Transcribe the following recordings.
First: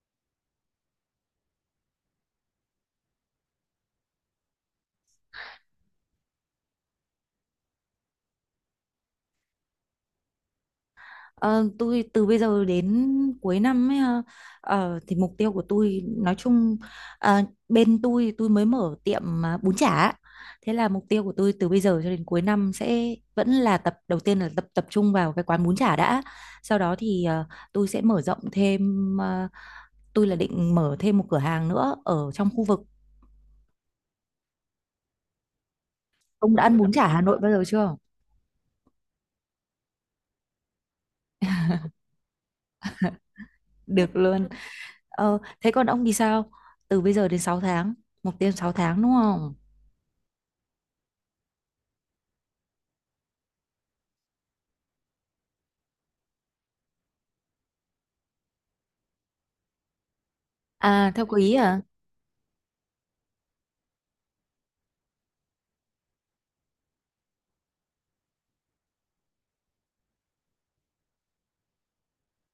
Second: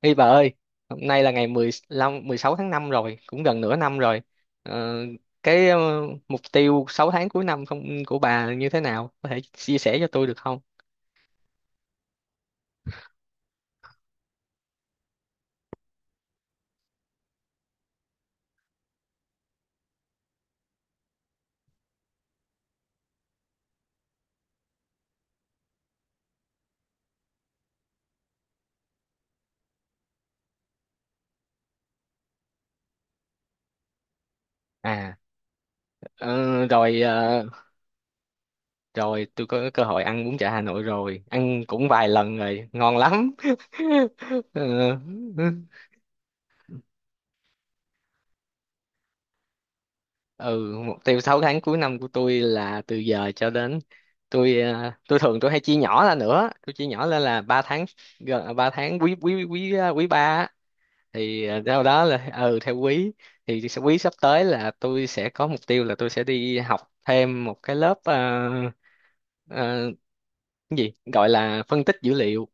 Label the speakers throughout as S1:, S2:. S1: Ê bà ơi, hôm nay là ngày 15, 16 tháng 5 rồi, cũng gần nửa năm rồi. Ờ, cái ờ, mục tiêu 6 tháng cuối năm không của bà như thế nào? Có thể chia sẻ cho tôi được không?
S2: Ờ, tôi từ bây giờ đến cuối năm ấy, ha, thì mục tiêu của tôi nói chung, ờ, bên tôi mới mở tiệm, bún chả. Thế là mục tiêu của tôi từ bây giờ cho đến cuối năm sẽ vẫn là đầu tiên là tập tập trung vào cái quán bún chả đã. Sau đó thì, tôi sẽ mở rộng thêm, tôi là định mở thêm một cửa hàng nữa ở trong khu vực.
S1: À,
S2: Ông đã
S1: ờ,
S2: ăn bún
S1: rồi
S2: chả Hà Nội
S1: ờ,
S2: bao giờ chưa?
S1: Rồi tôi có cơ hội ăn bún chả Hà Nội rồi, ăn cũng vài lần rồi, ngon lắm.
S2: Được luôn.
S1: Ờ,
S2: Ờ, thế còn ông thì sao, từ bây giờ đến 6 tháng, mục tiêu 6 tháng đúng không?
S1: ừ, mục tiêu 6 tháng cuối năm của tôi là từ giờ cho đến, tôi tôi thường tôi hay chia nhỏ ra, nữa tôi chia nhỏ lên là 3 tháng, gần 3 tháng quý quý ba á.
S2: À theo
S1: Thì
S2: quý à.
S1: sau đó là ừ theo quý, quý sắp tới là tôi sẽ có mục tiêu là tôi sẽ đi học thêm một cái lớp, uh, cái gì gọi là phân tích dữ liệu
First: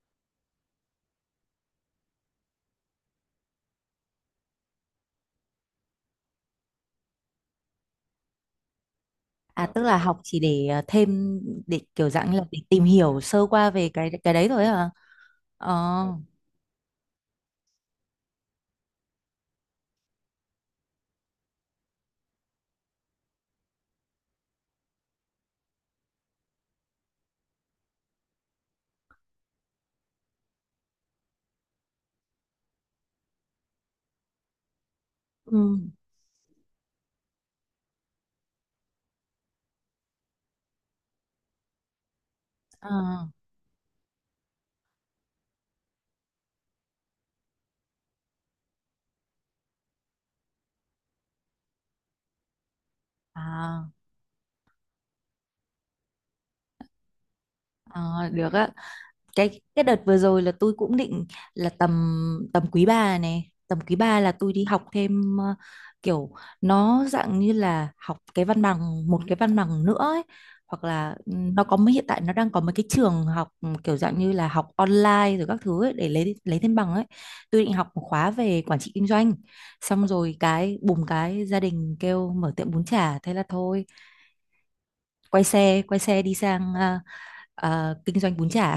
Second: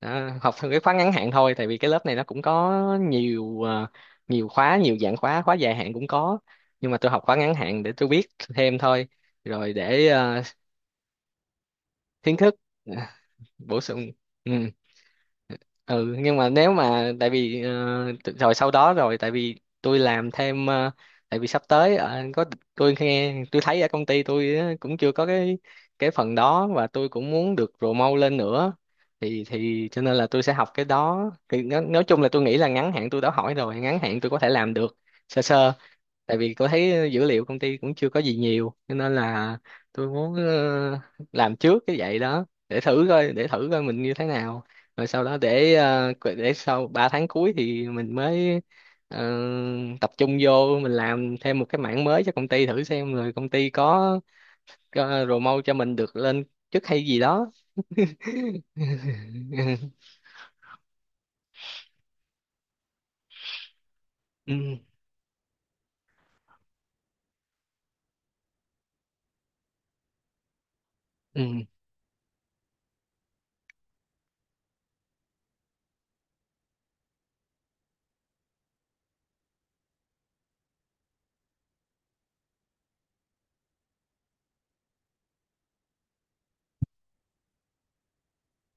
S1: đó, học theo cái khóa ngắn hạn thôi, tại vì cái lớp này nó cũng có nhiều nhiều khóa, nhiều dạng khóa, khóa dài hạn cũng có, nhưng mà tôi học khóa ngắn hạn để tôi biết thêm thôi,
S2: À
S1: rồi
S2: tức là
S1: để
S2: học chỉ để, thêm, để kiểu dạng
S1: kiến
S2: như là
S1: thức
S2: để tìm
S1: ờ,
S2: hiểu sơ qua
S1: bổ
S2: về cái
S1: sung.
S2: cái đấy
S1: Ừ.
S2: thôi hả? Ờ.
S1: Ừ nhưng mà nếu mà tại vì rồi sau đó, rồi tại vì tôi làm thêm, tại vì sắp tới có, tôi nghe tôi thấy ở công ty tôi á, cũng chưa có cái phần đó, và tôi cũng muốn được promote lên nữa, thì cho nên là tôi sẽ học cái đó thì nó, nói chung là tôi nghĩ là ngắn hạn, tôi đã hỏi rồi, ngắn hạn tôi có thể làm được sơ sơ.
S2: Ừ.
S1: Tại vì tôi thấy dữ liệu công ty cũng chưa có gì nhiều, cho nên là tôi muốn làm trước cái vậy đó để thử
S2: Ờ.
S1: coi, để thử coi mình như thế nào, rồi sau đó để để sau 3 tháng cuối thì mình mới ờ, tập trung vô mình làm thêm một cái mảng mới cho công ty thử xem, rồi công ty
S2: À,
S1: có promote cho mình được lên chức hay gì đó.
S2: à, được á. Cái đợt vừa rồi là tôi cũng định là tầm, quý ba này, tầm quý ba là tôi đi
S1: Ừ,
S2: học thêm, kiểu nó dạng như là học cái văn bằng, một cái văn bằng nữa ấy. Hoặc là, nó
S1: ừ.
S2: có mấy, hiện tại nó đang có mấy cái trường học, kiểu dạng như là học online rồi các thứ ấy, để lấy thêm bằng ấy. Tôi định học một khóa về quản trị kinh doanh, xong rồi cái bùm, cái gia đình kêu mở tiệm bún chả, thế là thôi, quay xe đi sang, kinh doanh bún chả.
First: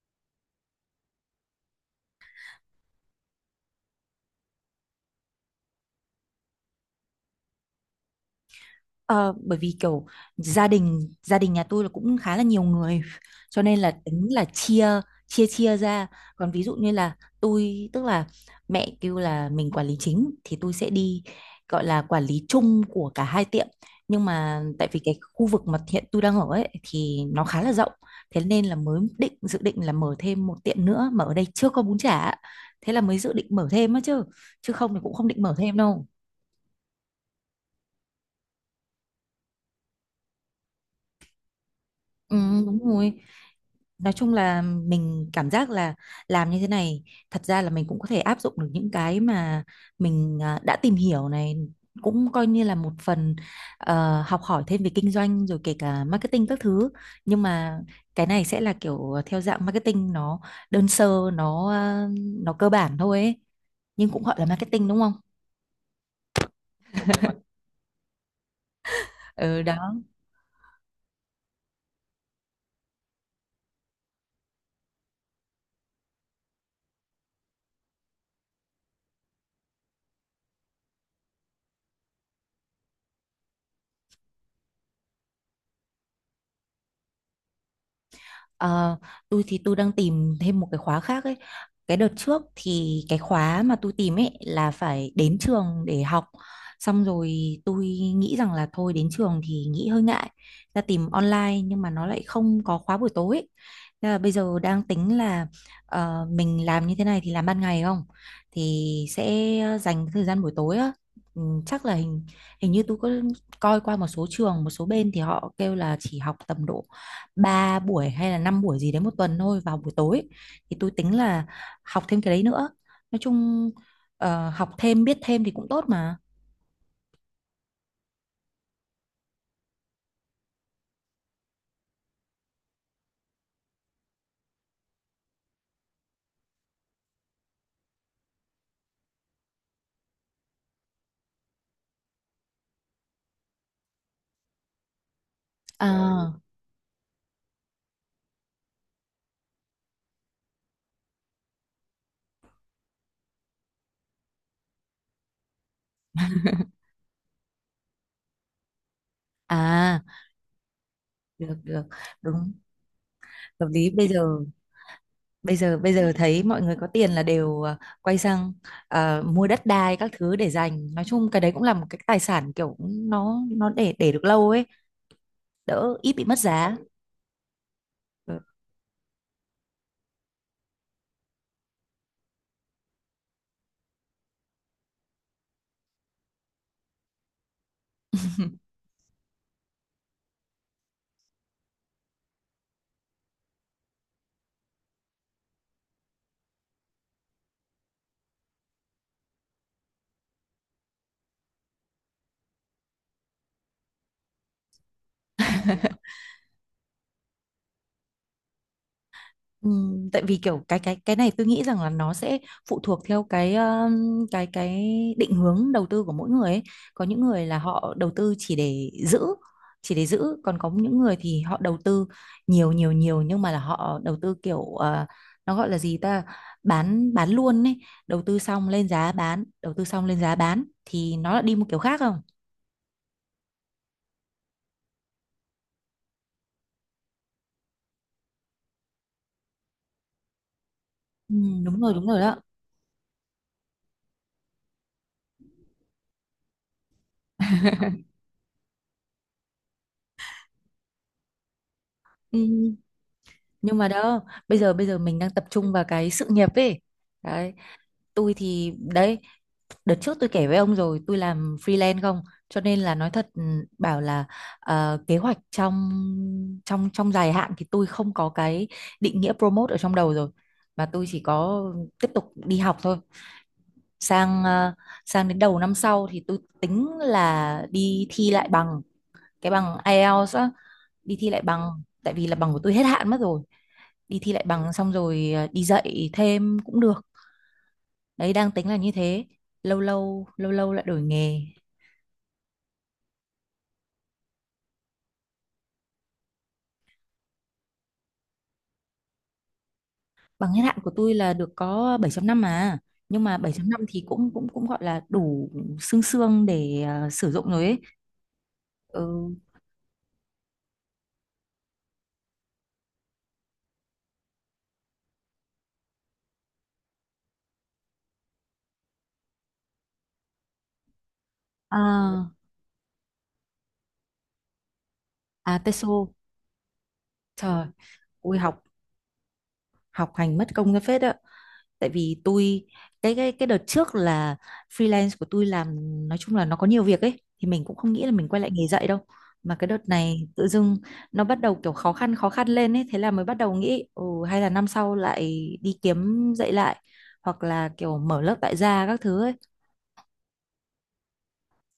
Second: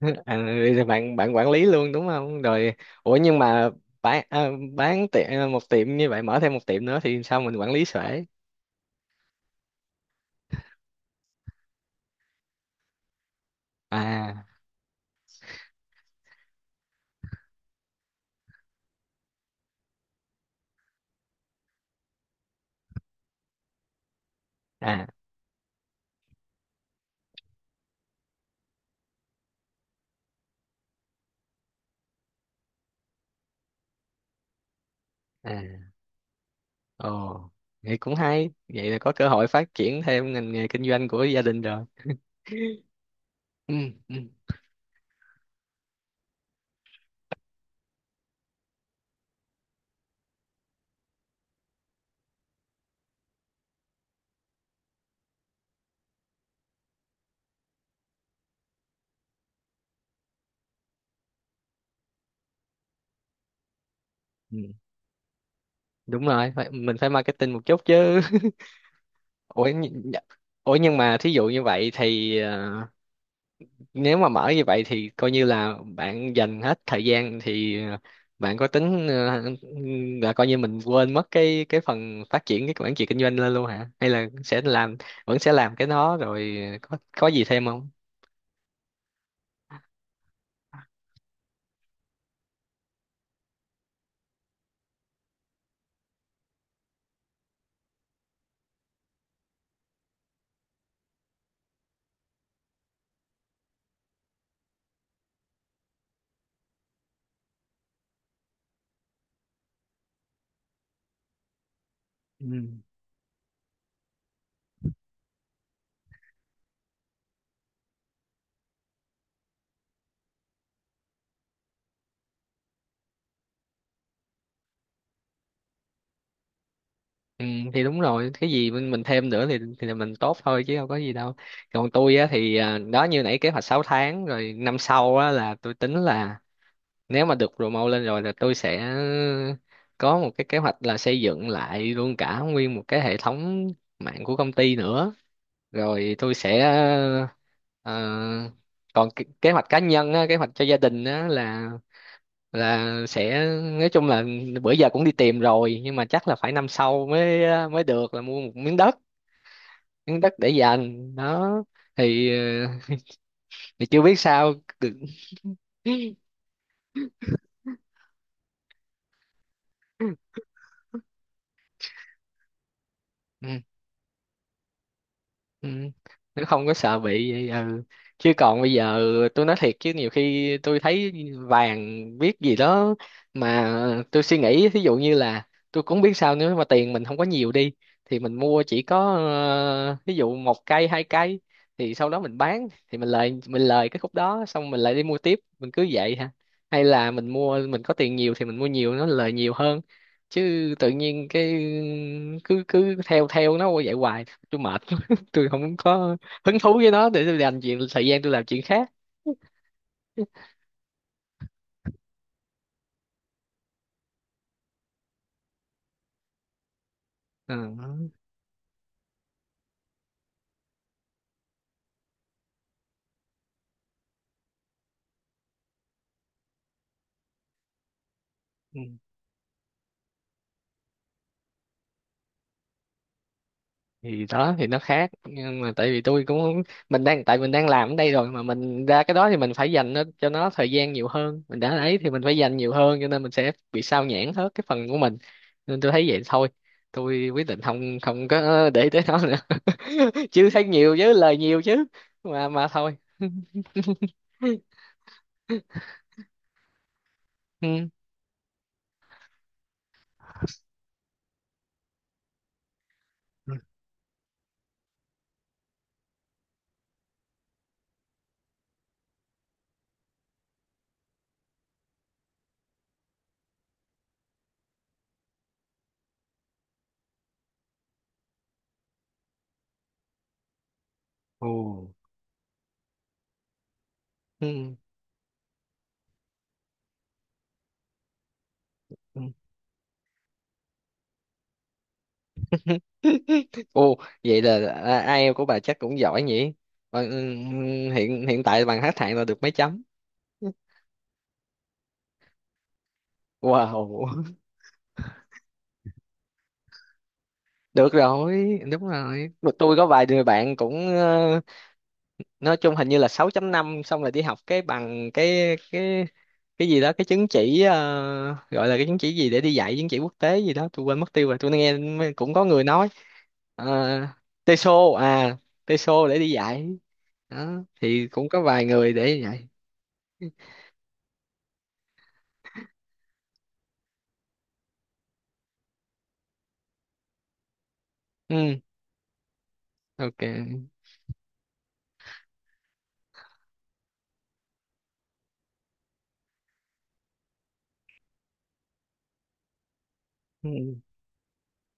S1: À, bạn bạn quản lý luôn đúng không rồi, ủa nhưng mà bán à, bán tiệm ờ, một tiệm như vậy mở thêm một tiệm nữa thì sao mình quản lý xuể?
S2: Ờ, bởi vì kiểu gia đình nhà tôi là cũng khá là nhiều người, cho nên là tính là
S1: À.
S2: chia, chia ra. Còn ví dụ như là tôi tức là mẹ kêu là mình quản lý chính thì tôi sẽ đi gọi là quản lý chung của cả hai tiệm. Nhưng mà tại vì
S1: À.
S2: cái khu vực mà hiện tôi đang ở ấy thì nó khá là rộng, thế nên là mới dự định là mở thêm một tiệm nữa mà ở đây chưa có bún chả, thế là mới dự định mở thêm á chứ, không thì cũng không định mở thêm
S1: À.
S2: đâu.
S1: Ồ, vậy cũng hay, vậy là có cơ hội phát triển thêm ngành nghề kinh doanh của gia đình rồi.
S2: Ừ, đúng rồi.
S1: Ừ.
S2: Nói
S1: Ừ.
S2: chung là mình cảm giác là làm như thế này thật ra là mình cũng có thể áp dụng được những cái mà mình đã tìm hiểu này, cũng coi như là một phần, học hỏi thêm về kinh doanh rồi kể cả marketing các thứ. Nhưng mà cái này sẽ là kiểu, theo dạng marketing, nó đơn sơ, nó cơ bản thôi ấy. Nhưng cũng gọi là
S1: Ừ.
S2: marketing đúng không?
S1: Đúng rồi, phải, mình phải marketing một chút chứ.
S2: Ừ
S1: ủa, nh-
S2: đó.
S1: nh- Ủa nhưng mà thí dụ như vậy thì nếu mà mở như vậy thì coi như là bạn dành hết thời gian thì bạn có tính là coi như mình quên mất cái phần phát triển cái quản trị kinh doanh lên luôn hả, hay là sẽ làm, vẫn sẽ làm cái đó rồi có gì thêm không?
S2: Ờ, tôi thì tôi đang tìm thêm một cái khóa khác ấy. Cái đợt trước thì cái khóa mà tôi tìm ấy là phải đến trường để học. Xong rồi tôi nghĩ rằng là thôi đến trường thì nghĩ hơi ngại. Ra tìm online nhưng mà nó lại không có khóa buổi tối ấy. Thế là bây giờ đang tính là, mình làm như thế này thì làm ban ngày không? Thì sẽ dành thời gian buổi tối á. Ừ, chắc là hình
S1: Ừ.
S2: hình như tôi có coi qua một số trường, một số bên thì họ kêu là chỉ học tầm độ 3 buổi hay là 5 buổi gì đấy một tuần thôi vào buổi tối, thì tôi tính là học thêm cái đấy nữa. Nói chung, học thêm biết thêm thì cũng tốt mà.
S1: Ừ thì đúng rồi, cái gì mình thêm nữa thì là mình tốt thôi chứ đâu có gì đâu. Còn tôi á thì à, đó như nãy kế hoạch 6 tháng rồi, năm sau á là tôi tính là nếu mà được promote lên rồi là tôi sẽ có một cái kế hoạch là xây dựng lại luôn cả nguyên một cái hệ thống mạng của công ty nữa, rồi tôi
S2: À,
S1: sẽ ờ, còn kế kế hoạch cá nhân á, kế hoạch cho gia đình á là sẽ, nói chung là bữa giờ cũng đi tìm rồi nhưng mà chắc là phải năm sau mới, mới được là mua một miếng đất,
S2: à,
S1: miếng đất để dành
S2: được
S1: đó.
S2: được,
S1: Thì,
S2: đúng, hợp
S1: thì
S2: lý.
S1: chưa
S2: Bây
S1: biết
S2: giờ,
S1: sao được.
S2: bây giờ thấy mọi người có tiền là đều, quay sang, mua đất đai các thứ để dành. Nói chung cái đấy cũng là một cái tài sản, kiểu nó
S1: Ừ.
S2: nó để được lâu ấy,
S1: Ừ.
S2: đỡ ít bị mất
S1: Nó không có
S2: giá.
S1: sợ bị vậy, ừ. Chứ
S2: Ừ.
S1: còn bây giờ tôi nói thiệt chứ nhiều khi tôi thấy vàng biết gì đó, mà tôi suy nghĩ ví dụ như là tôi cũng biết sao, nếu mà tiền mình không có nhiều đi thì mình mua chỉ có ví dụ một cây hai cây, thì sau đó mình bán thì mình lời, cái khúc đó xong mình lại đi mua tiếp, mình cứ vậy hả, hay là mình mua, mình có tiền nhiều thì mình mua nhiều nó lời nhiều hơn, chứ tự nhiên cái cứ cứ theo theo nó vậy hoài, tôi mệt, tôi không có hứng thú với nó, để tôi dành chuyện thời gian tôi làm chuyện khác.
S2: Ừ, tại vì kiểu cái này tôi nghĩ rằng là nó sẽ phụ thuộc theo cái định hướng đầu tư của mỗi người ấy. Có những người
S1: Ờ,
S2: là họ đầu tư chỉ để giữ, chỉ để giữ. Còn có những người thì họ đầu tư nhiều nhiều nhiều, nhưng mà là họ đầu tư kiểu, nó gọi là gì ta, bán luôn ấy, đầu tư xong
S1: ừ.
S2: lên giá bán, đầu tư xong lên giá bán, thì nó lại đi một kiểu khác không.
S1: Thì đó thì nó khác, nhưng mà tại vì tôi cũng không- mình đang, tại mình đang làm ở đây rồi mà mình ra cái đó thì mình phải dành nó cho nó thời gian nhiều
S2: Ừ,
S1: hơn mình đã
S2: đúng rồi,
S1: ấy,
S2: đúng
S1: thì
S2: rồi
S1: mình
S2: đó.
S1: phải dành nhiều hơn cho nên mình sẽ bị sao nhãng hết cái phần của mình, nên tôi thấy vậy thôi, tôi quyết định không, không có để tới nó nữa. Chứ thấy nhiều chứ, lời nhiều chứ,
S2: Ừ,
S1: mà thôi.
S2: nhưng mà đó, bây giờ bây giờ mình đang tập trung vào cái sự nghiệp ấy đấy.
S1: Ừ.
S2: Tôi thì đấy, đợt trước tôi kể với ông rồi, tôi làm freelance không, cho nên là nói thật, bảo là, kế hoạch trong, trong dài hạn thì tôi không có cái định nghĩa promote ở trong đầu rồi, mà tôi chỉ có tiếp tục đi học thôi. Sang, sang đến đầu năm sau thì tôi tính là đi thi lại bằng, cái bằng IELTS á, đi thi lại
S1: Ồ.
S2: bằng, tại vì là bằng của tôi hết hạn mất rồi. Đi thi lại bằng
S1: Ừ.
S2: xong rồi, đi dạy thêm cũng được. Đấy, đang tính là như
S1: Ừ.
S2: thế. Lâu lâu lâu lâu lại đổi nghề.
S1: Ồ, vậy là à, IELTS của bà chắc cũng giỏi nhỉ? Ờ, ừm, Hiện hiện tại bằng hát hạng là được mấy chấm?
S2: Bằng hết hạn của tôi là được có 7 năm mà, nhưng mà 7 năm thì cũng,
S1: Wow,
S2: cũng gọi là đủ xương xương để, sử dụng rồi ấy.
S1: được rồi, đúng
S2: Ừ.
S1: rồi. Mà tôi có vài người bạn cũng nói chung hình như là sáu chấm năm, xong rồi đi học cái bằng cái cái gì đó, cái chứng chỉ gọi là cái chứng chỉ gì để đi dạy, chứng chỉ quốc tế gì đó tôi quên mất tiêu rồi, tôi nghe
S2: À,
S1: cũng có người nói uh, TESOL à,
S2: à
S1: TESOL
S2: TESOL.
S1: để đi dạy đó,
S2: Trời,
S1: thì cũng
S2: ui,
S1: có
S2: học
S1: vài người để dạy.
S2: học hành mất công ra phết ạ. Tại vì tôi, cái đợt trước là freelance của tôi làm, nói chung là nó có nhiều việc ấy, thì mình cũng không nghĩ là mình quay lại
S1: Ừ.
S2: nghề dạy đâu. Mà cái đợt
S1: Ok.
S2: này tự dưng nó bắt đầu kiểu khó khăn, khó khăn lên ấy, thế là mới bắt đầu nghĩ, hay là năm sau lại đi kiếm dạy lại, hoặc là kiểu mở lớp tại gia các thứ ấy,
S1: Ừ,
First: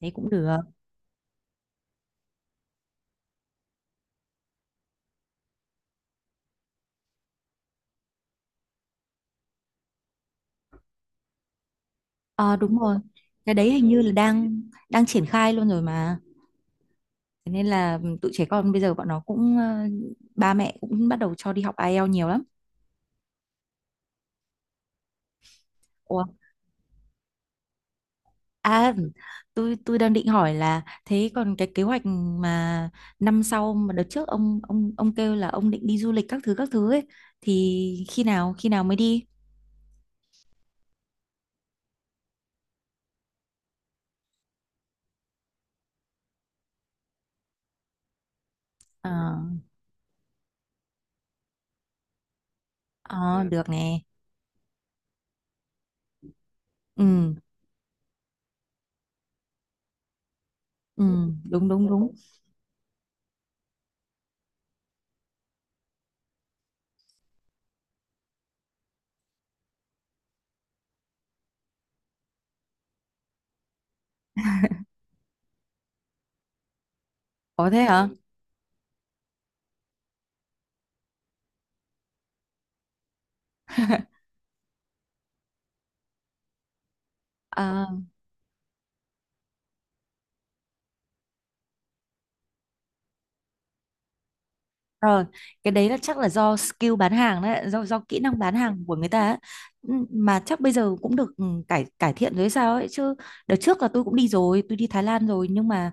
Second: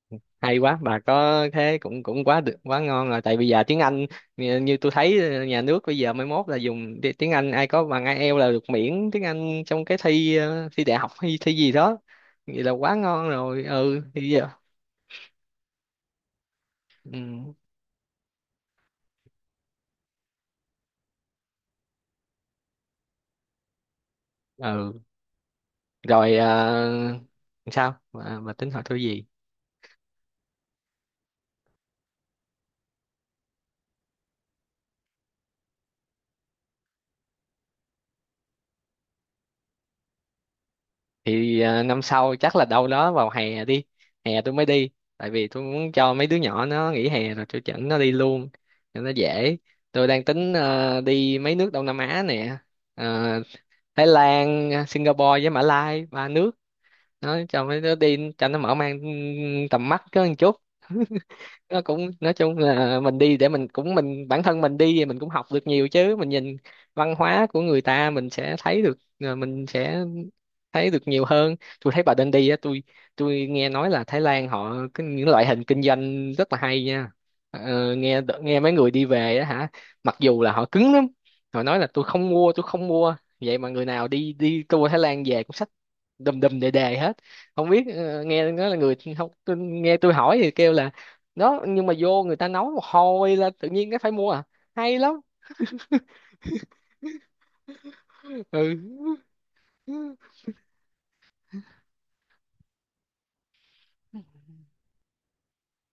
S2: đấy cũng được.
S1: hay quá, bà có thế cũng, cũng quá được, quá ngon rồi, tại bây giờ tiếng Anh, như, như tôi thấy nhà nước bây giờ mai mốt là dùng tiếng Anh ai có bằng IELTS là được miễn tiếng Anh trong cái thi, thi đại học hay thi gì đó,
S2: Ờ
S1: vậy là
S2: đúng
S1: quá
S2: rồi.
S1: ngon
S2: Cái
S1: rồi.
S2: đấy hình
S1: Ừ
S2: như là
S1: thì giờ.
S2: đang đang triển khai luôn rồi mà. Thế
S1: Ừ,
S2: nên là tụi trẻ con bây giờ bọn nó cũng, ba mẹ cũng bắt đầu cho đi học IELTS nhiều lắm.
S1: ừ.
S2: Ủa,
S1: Rồi sao bà tính hỏi
S2: à,
S1: tôi gì?
S2: tôi đang định hỏi là thế còn cái kế hoạch mà năm sau, mà đợt trước ông, ông kêu là ông định đi du lịch các thứ ấy, thì khi nào, khi nào mới đi?
S1: Thì à, năm sau chắc là đâu đó vào hè đi, hè tôi mới đi, tại vì tôi muốn cho mấy đứa nhỏ nó nghỉ hè rồi tôi dẫn nó đi luôn cho
S2: Ờ,
S1: nó dễ. Tôi đang tính đi mấy nước Đông Nam Á nè. Ờ,
S2: ờ, ừ, được nè.
S1: Thái Lan, Singapore với Mã Lai, ba nước,
S2: Ừ,
S1: nó cho mấy đứa đi cho nó mở mang tầm mắt có một chút.
S2: ừ, đúng
S1: Nó
S2: đúng
S1: cũng,
S2: đúng.
S1: nói chung là mình đi để mình cũng, mình bản thân mình đi thì mình cũng học được nhiều chứ, mình nhìn văn hóa của người ta mình sẽ thấy được mình sẽ thấy được nhiều hơn. Tôi thấy bà Đen đi á, tôi nghe nói là Thái Lan họ cái những loại hình kinh doanh rất là hay nha,
S2: Có thế hả?
S1: nghe, nghe mấy người đi về á hả, mặc dù là họ cứng lắm, họ nói là tôi không mua, tôi không mua, vậy mà người nào đi, đi tour Thái Lan về cũng xách đùm đùm đề đề hết. Không biết
S2: Ờ.
S1: nghe nói là người không, tôi, nghe tôi hỏi thì kêu là đó, nhưng mà vô người ta nấu một hồi là tự nhiên cái phải mua à, hay lắm.
S2: Rồi, cái đấy là chắc là do skill bán hàng đấy, do kỹ năng bán hàng của người
S1: Ừ.
S2: ta ấy. Ừ, mà chắc bây giờ cũng được, cải cải thiện rồi hay sao ấy chứ. Đợt trước là tôi cũng đi rồi, tôi đi Thái Lan rồi, nhưng mà,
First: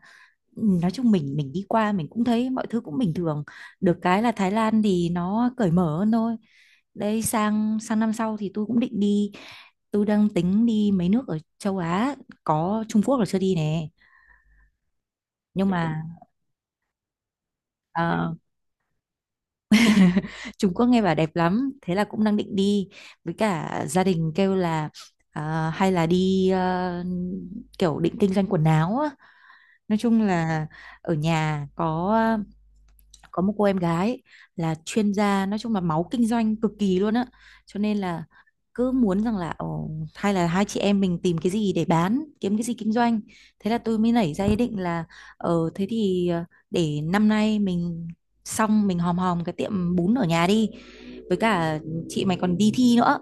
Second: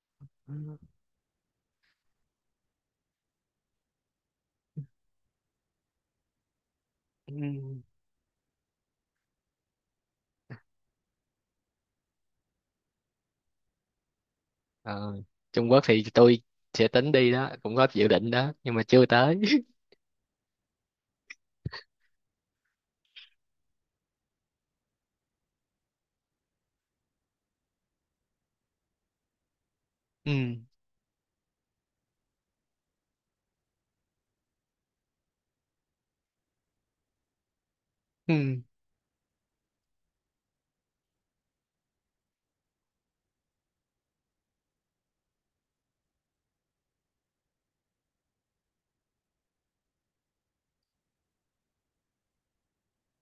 S2: nói chung mình đi qua mình cũng thấy mọi thứ cũng bình thường. Được cái là Thái Lan thì nó cởi mở hơn thôi. Đây, sang
S1: Ừ.
S2: sang năm sau thì tôi cũng định đi, tôi đang tính đi mấy nước ở châu Á, có Trung Quốc là chưa đi nè.
S1: Ờ,
S2: Nhưng
S1: Trung Quốc
S2: mà,
S1: thì tôi sẽ tính đi đó, cũng có dự định
S2: ờ,
S1: đó nhưng mà chưa tới.
S2: Trung Quốc nghe bảo đẹp lắm, thế là cũng đang định đi. Với cả gia đình kêu là, hay là đi, kiểu định kinh doanh quần áo á. Nói chung
S1: Ừ.
S2: là ở nhà có, một cô em gái là chuyên gia, nói chung là máu kinh doanh cực kỳ luôn á, cho nên là
S1: Ừ.
S2: cứ muốn rằng là, ồ, hay là hai chị em mình tìm cái gì để bán, kiếm cái gì kinh doanh. Thế là tôi mới nảy ra ý định là, ờ thế thì ờ, để năm nay mình, xong mình hòm hòm cái tiệm bún ở nhà đi, với cả chị mày còn đi thi nữa,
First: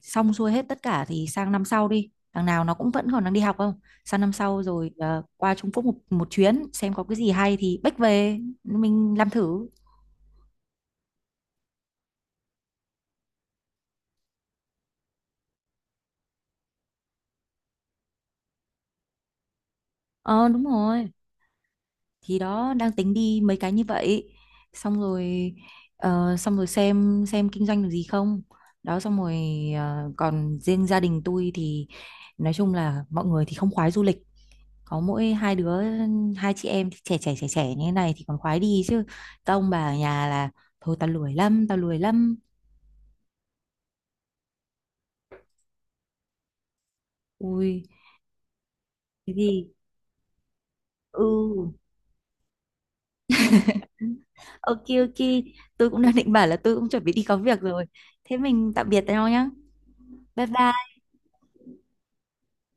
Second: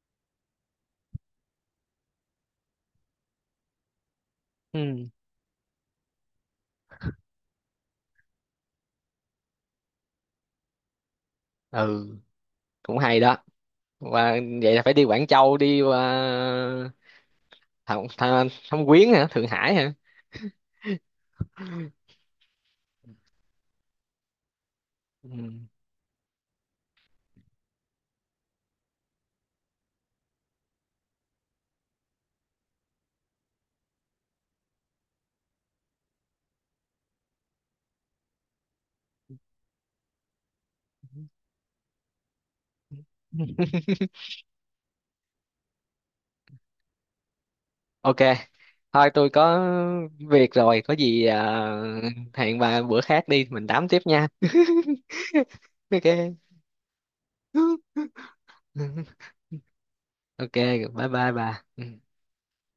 S2: xong xuôi hết tất cả thì sang năm sau đi, thằng nào nó cũng vẫn còn đang đi học không. Sang năm sau rồi,
S1: Ừ.
S2: qua Trung Quốc một chuyến xem có cái gì hay thì bách về mình làm thử.
S1: Ừ cũng hay đó. Và vậy là phải đi Quảng Châu, đi qua Thâm Quyến hả, Thượng Hải hả?
S2: Ờ đúng rồi, thì đó đang tính đi mấy cái như vậy, xong
S1: Ừ.
S2: rồi, xong rồi xem kinh doanh được gì không, đó xong rồi, còn riêng gia đình tôi thì nói chung là mọi người thì không khoái du lịch, có mỗi hai đứa, hai chị em thì trẻ trẻ trẻ trẻ như thế này thì còn khoái đi chứ, các ông bà ở nhà là thôi, tao lười lắm, tao lười lắm. Ui,
S1: Ok, thôi tôi
S2: cái
S1: có
S2: gì,
S1: việc rồi, có gì
S2: ừ.
S1: à, hẹn bà bữa khác đi, mình tám tiếp nha.
S2: Ok ok, tôi cũng
S1: Ok.
S2: đang định bảo là tôi cũng chuẩn bị đi có việc rồi. Thế mình tạm biệt nhau nhá. Bye
S1: Ok,
S2: bye.
S1: bye bye bà. Ừ.